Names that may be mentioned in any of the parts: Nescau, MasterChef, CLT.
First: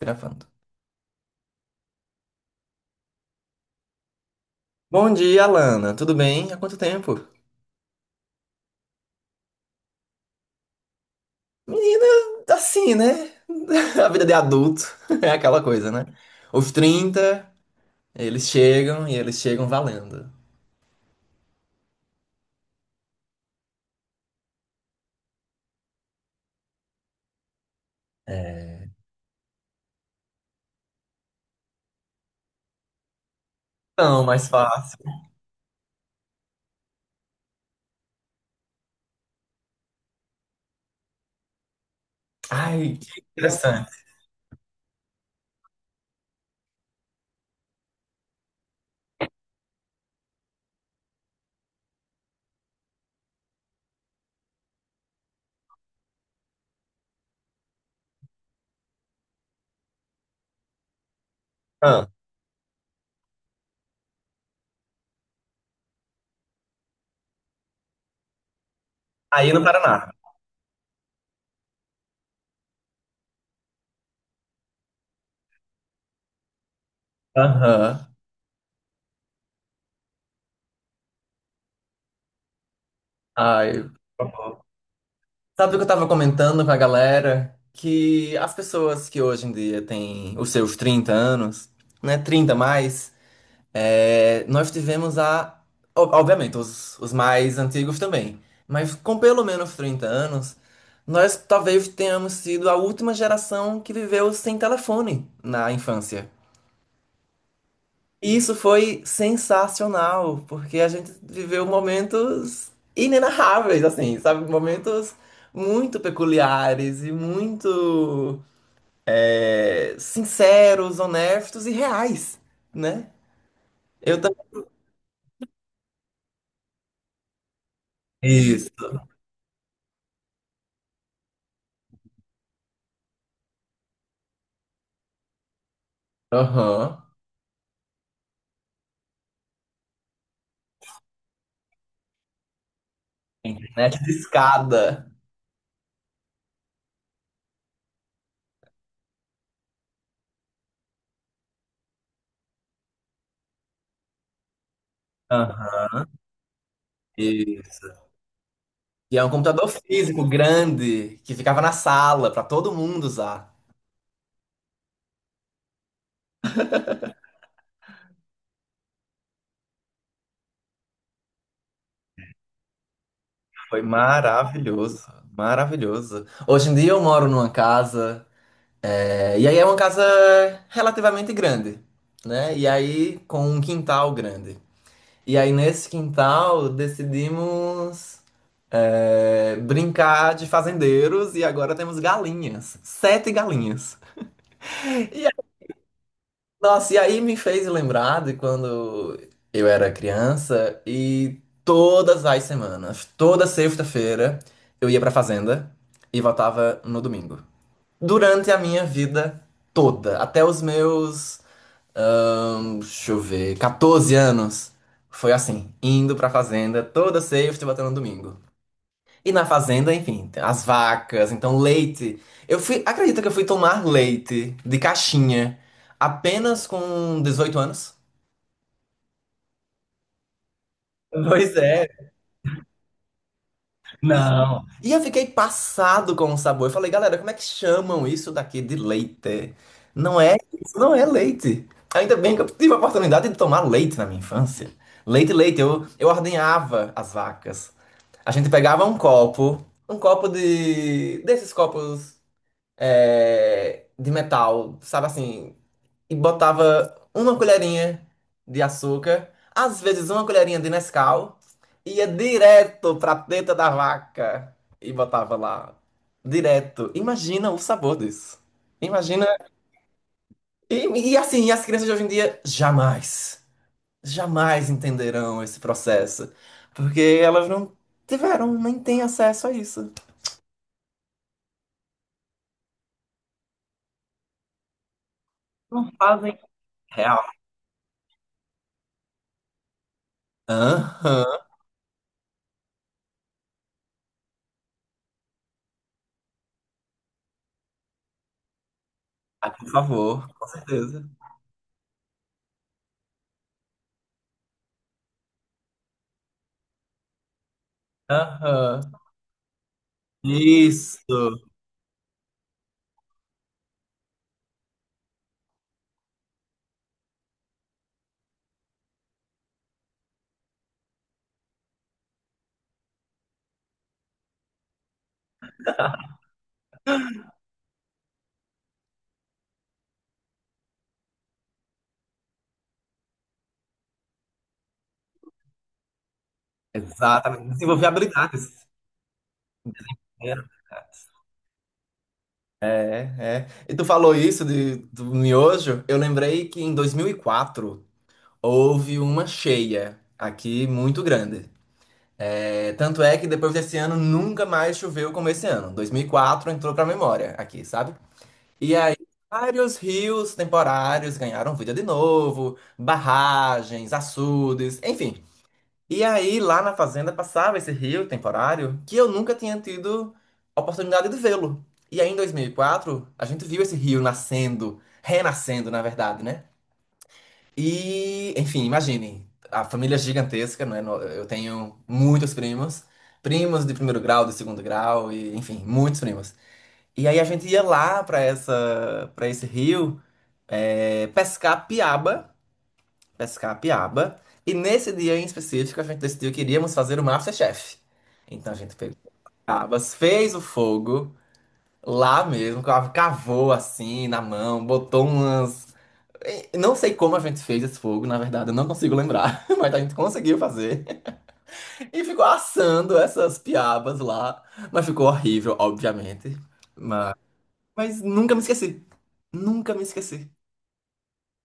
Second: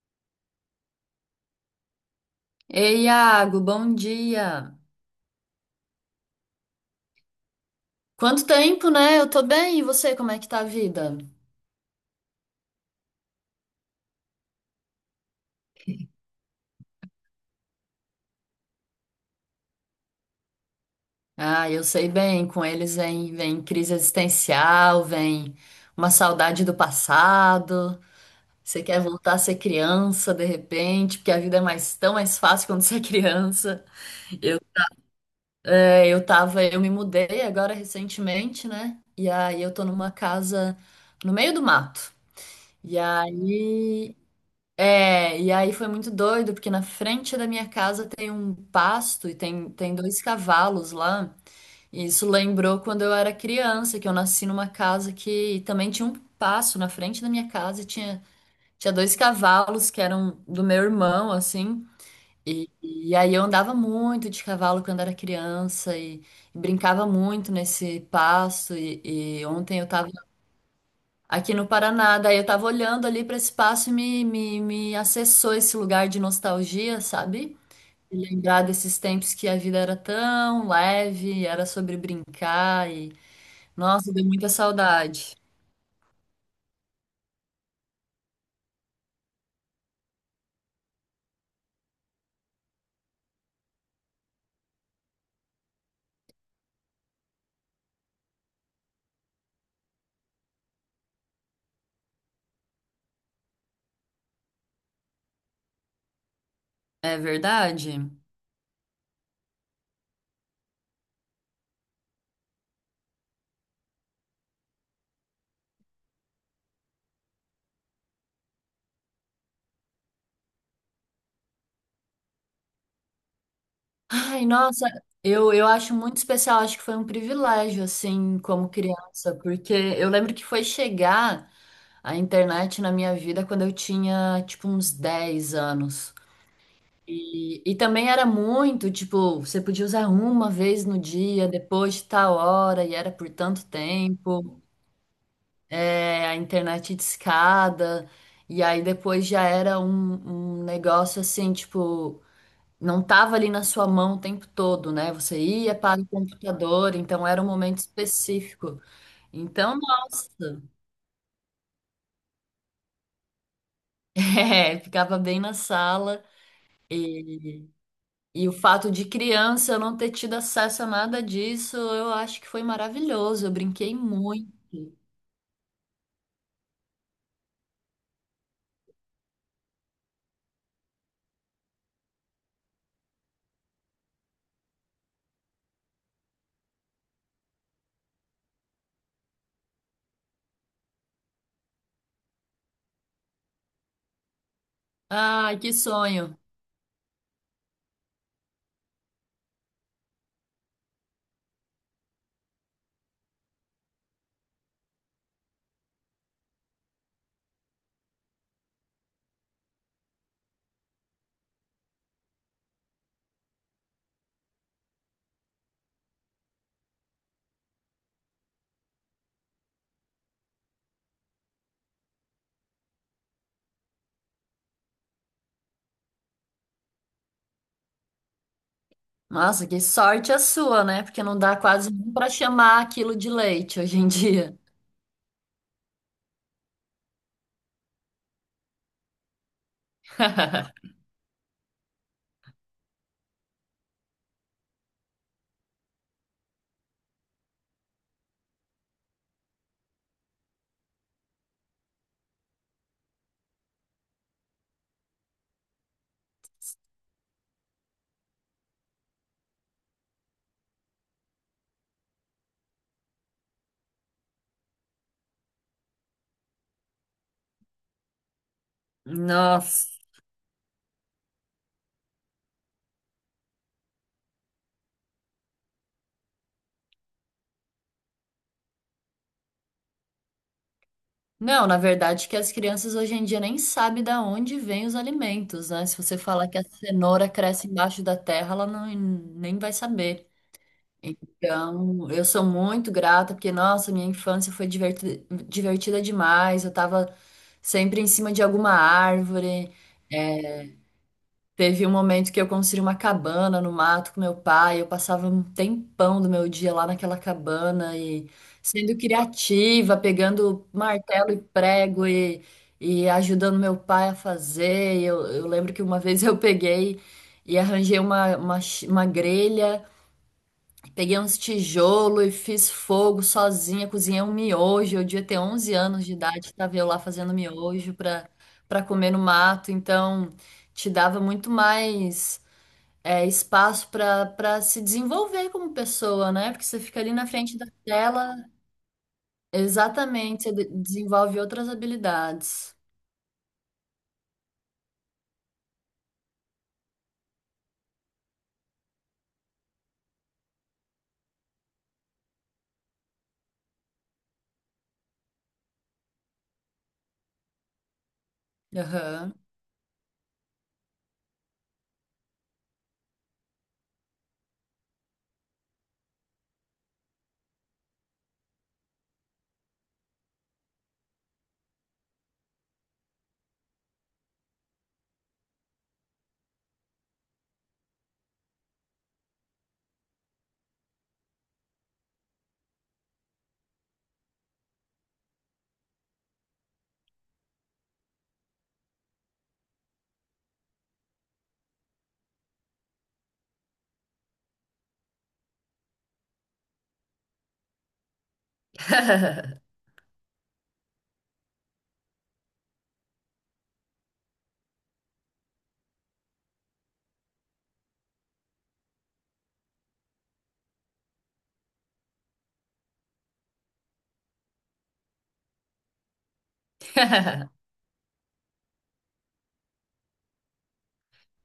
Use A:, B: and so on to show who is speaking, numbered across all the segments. A: Gravando.
B: Ei, Iago, bom dia.
A: Bom dia, Alana. Tudo bem? Há quanto tempo?
B: Quanto tempo, né? Eu tô bem, e você, como é que tá a vida?
A: Menina, assim, né? A vida de adulto é aquela coisa, né? Os 30 eles chegam e eles chegam valendo.
B: Ah, eu sei bem, com eles vem, vem crise existencial, vem uma saudade do passado. Você
A: É.
B: quer voltar a ser criança de repente, porque a vida é mais tão mais fácil quando você é criança.
A: Não, mais
B: Eu,
A: fácil.
B: é, eu tava, Eu me mudei agora recentemente, né? E aí eu tô numa casa no meio do mato.
A: Ai,
B: E
A: que interessante.
B: aí É, e aí foi muito doido, porque na frente da minha casa tem um pasto e tem dois cavalos lá. E isso lembrou quando eu era criança, que eu nasci numa casa que também tinha um pasto na frente da minha casa e tinha dois cavalos que eram do meu irmão, assim.
A: Ah,
B: E aí eu andava muito de cavalo quando era criança e brincava muito nesse pasto. E
A: aí no
B: ontem eu
A: Paraná.
B: tava aqui no Paraná. Daí eu tava olhando ali para esse espaço e me acessou esse lugar de nostalgia, sabe?
A: Aham.
B: E lembrar desses tempos que a vida era tão leve, era sobre brincar e.
A: Ai.
B: Nossa, deu muita saudade.
A: Sabe o que eu tava comentando com a galera? Que as pessoas que hoje em dia têm os seus 30 anos, né? 30 mais. É, nós tivemos obviamente, os mais antigos também. Mas com pelo menos 30 anos, nós talvez tenhamos sido a última geração que viveu sem telefone na infância.
B: É verdade?
A: E isso foi sensacional, porque a gente viveu momentos inenarráveis, assim, sabe? Momentos muito peculiares e muito sinceros, honestos e reais, né? Eu
B: Ai,
A: também.
B: nossa, eu acho muito especial, acho que foi um privilégio, assim, como
A: Isso.
B: criança, porque eu lembro que foi chegar a internet na minha vida quando eu tinha, tipo, uns 10 anos.
A: Aham.
B: E também era muito, tipo, você podia usar uma vez no dia, depois de tal hora, e era por tanto
A: Internet de
B: tempo.
A: escada.
B: É, a internet discada, e aí depois já era um negócio assim, tipo, não tava ali na sua mão o tempo todo, né? Você ia para o
A: Aham.
B: computador, então era um momento
A: Isso.
B: específico.
A: E é um computador
B: Então,
A: físico
B: nossa,
A: grande que ficava na sala para todo mundo usar.
B: é, ficava bem na sala. E o fato de criança eu não ter tido acesso a nada disso, eu acho que foi maravilhoso. Eu
A: Foi
B: brinquei muito.
A: maravilhoso, maravilhoso. Hoje em dia eu moro numa casa, e aí é uma casa relativamente grande, né? E aí com um quintal grande. E aí nesse quintal decidimos brincar de fazendeiros e agora temos galinhas, sete galinhas. E
B: Ai, que sonho.
A: nossa, e aí me fez lembrar de quando eu era criança e todas as semanas, toda sexta-feira, eu ia pra fazenda e voltava no domingo. Durante a minha vida toda, até os meus, ahn, deixa eu ver, 14 anos, foi assim, indo pra fazenda toda sexta e voltando no domingo. E na fazenda, enfim, tem as vacas, então leite. Eu fui, acredita que eu fui tomar leite de caixinha apenas com 18 anos?
B: Nossa, que sorte a sua, né? Porque não
A: Pois
B: dá
A: é,
B: quase nem pra chamar aquilo de leite hoje em dia.
A: não. E eu fiquei passado com o sabor. Eu falei, galera, como é que chamam isso daqui de leite? Não é, isso não é leite. Ainda bem que eu tive a oportunidade de tomar leite na minha infância. Leite, leite, eu ordenhava as vacas. A gente pegava um copo desses copos de metal, sabe assim, e botava uma colherinha de açúcar, às vezes uma colherinha de Nescau, e ia direto pra teta da vaca e botava lá. Direto. Imagina o sabor disso. Imagina.
B: Nossa.
A: E, e assim, as crianças de hoje em dia jamais, jamais entenderão esse processo, porque elas não tiveram, nem têm acesso a isso.
B: Não, na verdade que as crianças hoje em dia nem sabem da onde vêm os alimentos, né?
A: Não
B: Se você
A: fazem
B: falar que a
A: real.
B: cenoura cresce embaixo da terra, ela não, nem vai saber.
A: Aham.
B: Então, eu sou muito grata, porque, nossa, minha infância foi divertida, divertida demais. Eu tava sempre em cima de alguma
A: Ah, por
B: árvore.
A: favor, com certeza.
B: Teve um momento que eu construí uma cabana no mato com meu pai. Eu passava um tempão do meu dia lá naquela cabana e
A: Aham.
B: sendo criativa, pegando martelo e
A: Isso.
B: prego e ajudando meu pai a fazer. E eu lembro que uma vez eu peguei e arranjei uma grelha. Peguei uns tijolos e fiz fogo sozinha, cozinhei um miojo. Eu devia ter 11 anos de idade, tava eu lá fazendo miojo para comer no mato. Então, te dava muito mais é, espaço para se desenvolver como pessoa, né? Porque você fica ali na
A: Exatamente.
B: frente da
A: Desenvolver
B: tela,
A: habilidades. É.
B: exatamente, você desenvolve outras
A: É.
B: habilidades.
A: É. E tu falou isso do miojo, eu lembrei que em 2004 houve uma cheia aqui muito grande. É, tanto é que depois desse ano nunca mais choveu como esse ano. 2004 entrou pra memória aqui, sabe? E aí
B: Aham.
A: vários rios temporários ganharam vida de novo, barragens, açudes, enfim. E aí, lá na fazenda, passava esse rio temporário que eu nunca tinha tido a oportunidade de vê-lo. E aí, em 2004, a gente viu esse rio nascendo, renascendo, na verdade, né? E, enfim, imagine, a família é gigantesca, não é? Eu tenho muitos primos, primos de primeiro grau, de segundo grau, e, enfim, muitos primos. E aí, a gente ia lá para essa, para esse rio, eh, pescar piaba pescar a piaba. E nesse dia em específico, a gente decidiu que iríamos fazer o MasterChef. Então a gente pegou piabas, fez o fogo lá mesmo, cavou assim na mão, botou umas. E não sei como a gente fez esse fogo, na verdade, eu não consigo lembrar, mas a gente conseguiu fazer. E ficou assando essas piabas lá. Mas ficou horrível, obviamente. Mas, mas nunca me esqueci. Nunca me esqueci.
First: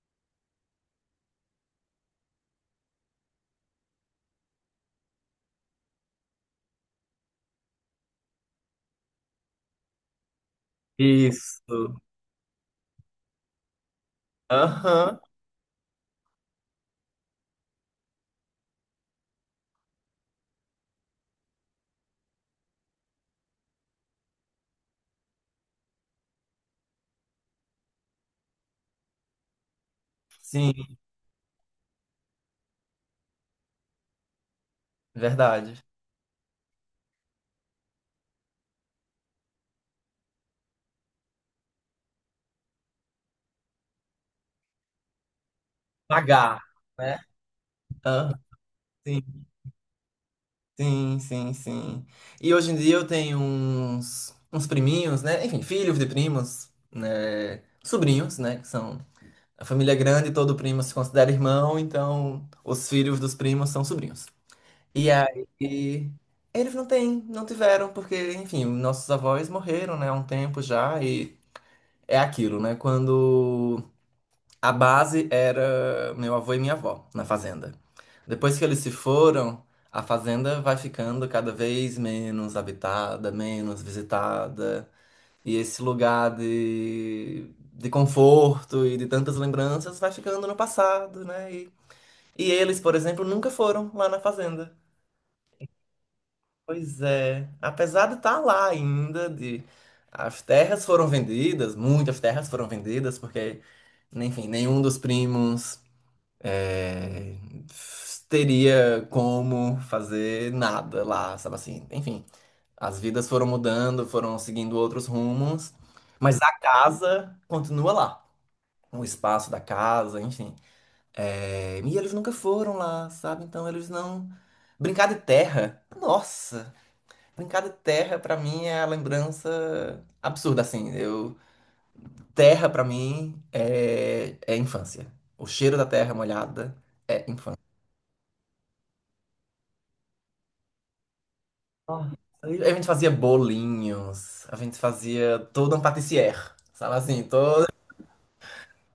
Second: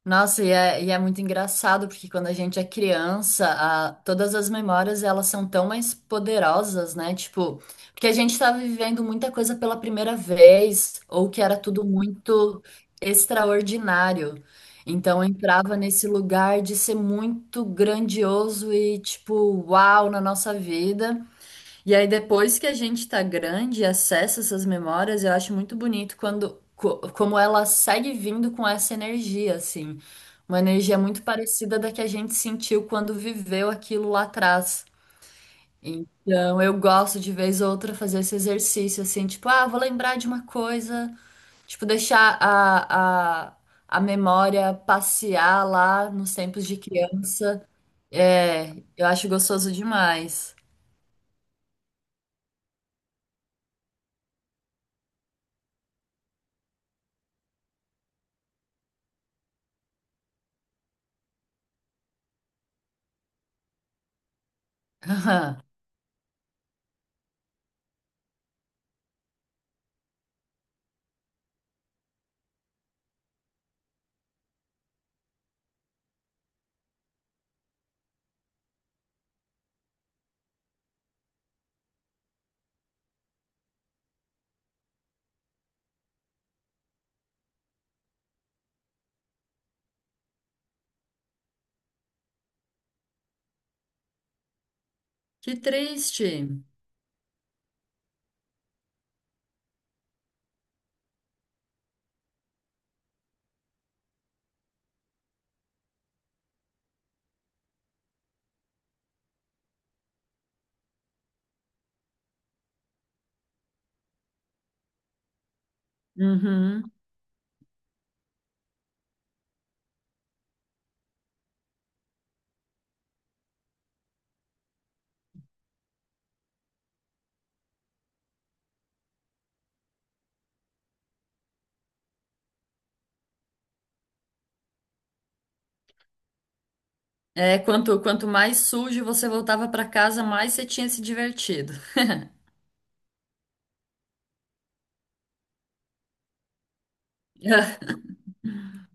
B: Nossa, e é muito engraçado, porque quando a gente é criança, todas as memórias elas são tão mais poderosas, né? Tipo, porque a gente tá vivendo muita coisa pela primeira vez, ou que era tudo
A: Isso.
B: muito extraordinário.
A: Aham.
B: Então eu entrava nesse lugar de ser muito grandioso e, tipo, uau na nossa vida. E aí, depois que a gente tá grande e acessa essas memórias, eu acho muito bonito quando, como ela segue vindo com essa energia, assim. Uma
A: Sim,
B: energia muito parecida da que a gente sentiu quando viveu aquilo lá atrás.
A: verdade.
B: Então, eu gosto de vez ou outra fazer esse exercício, assim, tipo, ah, vou lembrar de uma coisa, tipo, deixar a memória passear lá nos
A: Pagar,
B: tempos de
A: né?
B: criança.
A: Ah,
B: É, eu
A: sim,
B: acho gostoso demais.
A: sim, sim, sim. E hoje em dia eu tenho uns, priminhos, né? Enfim, filhos de primos, né? Sobrinhos, né? Que são. A família é grande, todo primo se considera irmão, então os filhos dos primos são sobrinhos. E aí. Eles não têm, não tiveram, porque, enfim, nossos avós morreram, né? Há um tempo já, e é aquilo, né? Quando. A base era meu avô e minha avó na fazenda. Depois que eles se foram, a fazenda vai ficando cada vez menos habitada, menos visitada. E esse lugar de conforto e de tantas lembranças vai ficando no passado, né? E eles, por exemplo, nunca foram lá na fazenda.
B: Que triste.
A: Pois é, apesar de estar lá ainda, de as terras foram vendidas, muitas terras foram vendidas, porque, enfim, nenhum dos primos é, teria como fazer nada lá, sabe assim? Enfim, as vidas foram mudando, foram seguindo outros rumos, mas a
B: Uhum.
A: casa continua lá. O espaço da casa, enfim. É, e eles nunca foram lá, sabe? Então eles não. Brincar de terra, nossa! Brincar de terra pra mim é a lembrança absurda, assim. Eu. Terra pra mim é infância. O cheiro da terra molhada é
B: É,
A: infância.
B: quanto mais sujo você voltava para casa, mais você tinha se divertido.
A: Nossa, a gente fazia bolinhos, a gente fazia todo um patissier, sabe assim, todo.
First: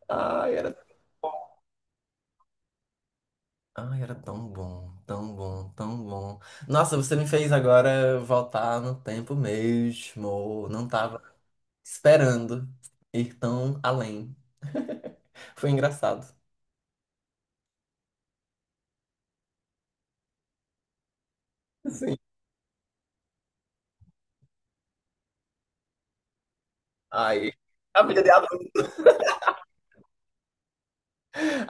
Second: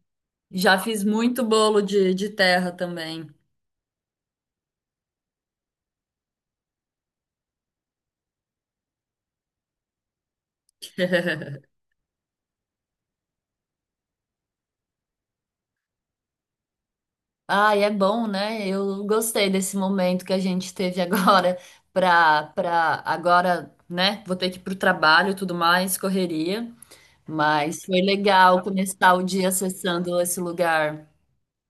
A: Ai, era,
B: Já fiz muito bolo de terra também.
A: ai, era tão bom, tão bom, tão bom. Nossa, você me fez agora voltar no tempo mesmo. Não tava esperando ir tão além. Foi engraçado.
B: Ai, é bom, né? Eu gostei desse momento que a gente teve agora
A: Sim.
B: pra agora, né? Vou ter que ir pro trabalho, e tudo mais, correria,
A: Ai,
B: mas foi
A: a vida de
B: legal
A: adulto,
B: começar o dia acessando esse lugar,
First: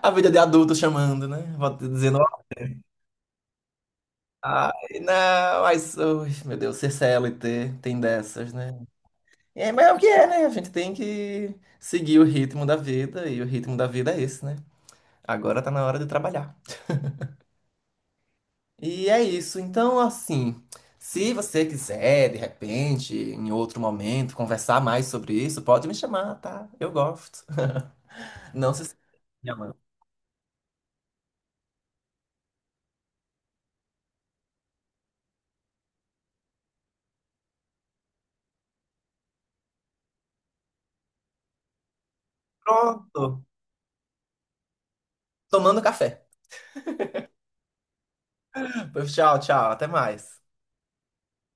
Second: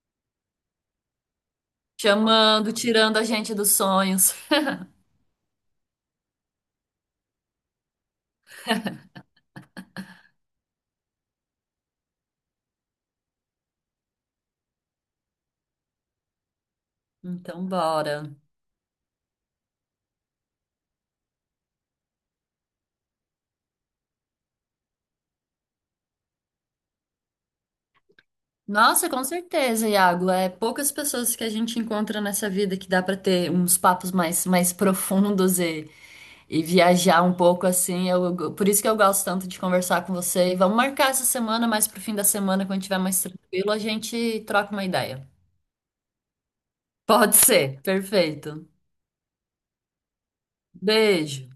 A: a vida de adulto chamando, né? Vou te dizendo,
B: chamando, tirando a gente dos sonhos.
A: ai, não, mas, ui, meu Deus, ser C L T, tem dessas, né? É, mas é o que é, né? A gente tem que seguir o ritmo da vida, e o ritmo da vida é esse, né? Agora tá na hora de trabalhar.
B: Então, bora.
A: E é isso. Então, assim, se você quiser, de repente, em outro momento, conversar mais sobre isso, pode me chamar, tá? Eu gosto. Não se esqueça,
B: Nossa, com
A: minha
B: certeza, Iago. É poucas pessoas que a gente encontra nessa vida que dá pra ter uns papos mais profundos e viajar um pouco assim. Por isso que eu gosto tanto de conversar com você. E vamos marcar essa semana, mais pro fim da semana, quando tiver mais
A: pronto.
B: tranquilo, a gente troca uma ideia.
A: Tomando café.
B: Pode ser, perfeito.
A: Pois tchau, tchau. Até mais.
B: Beijo.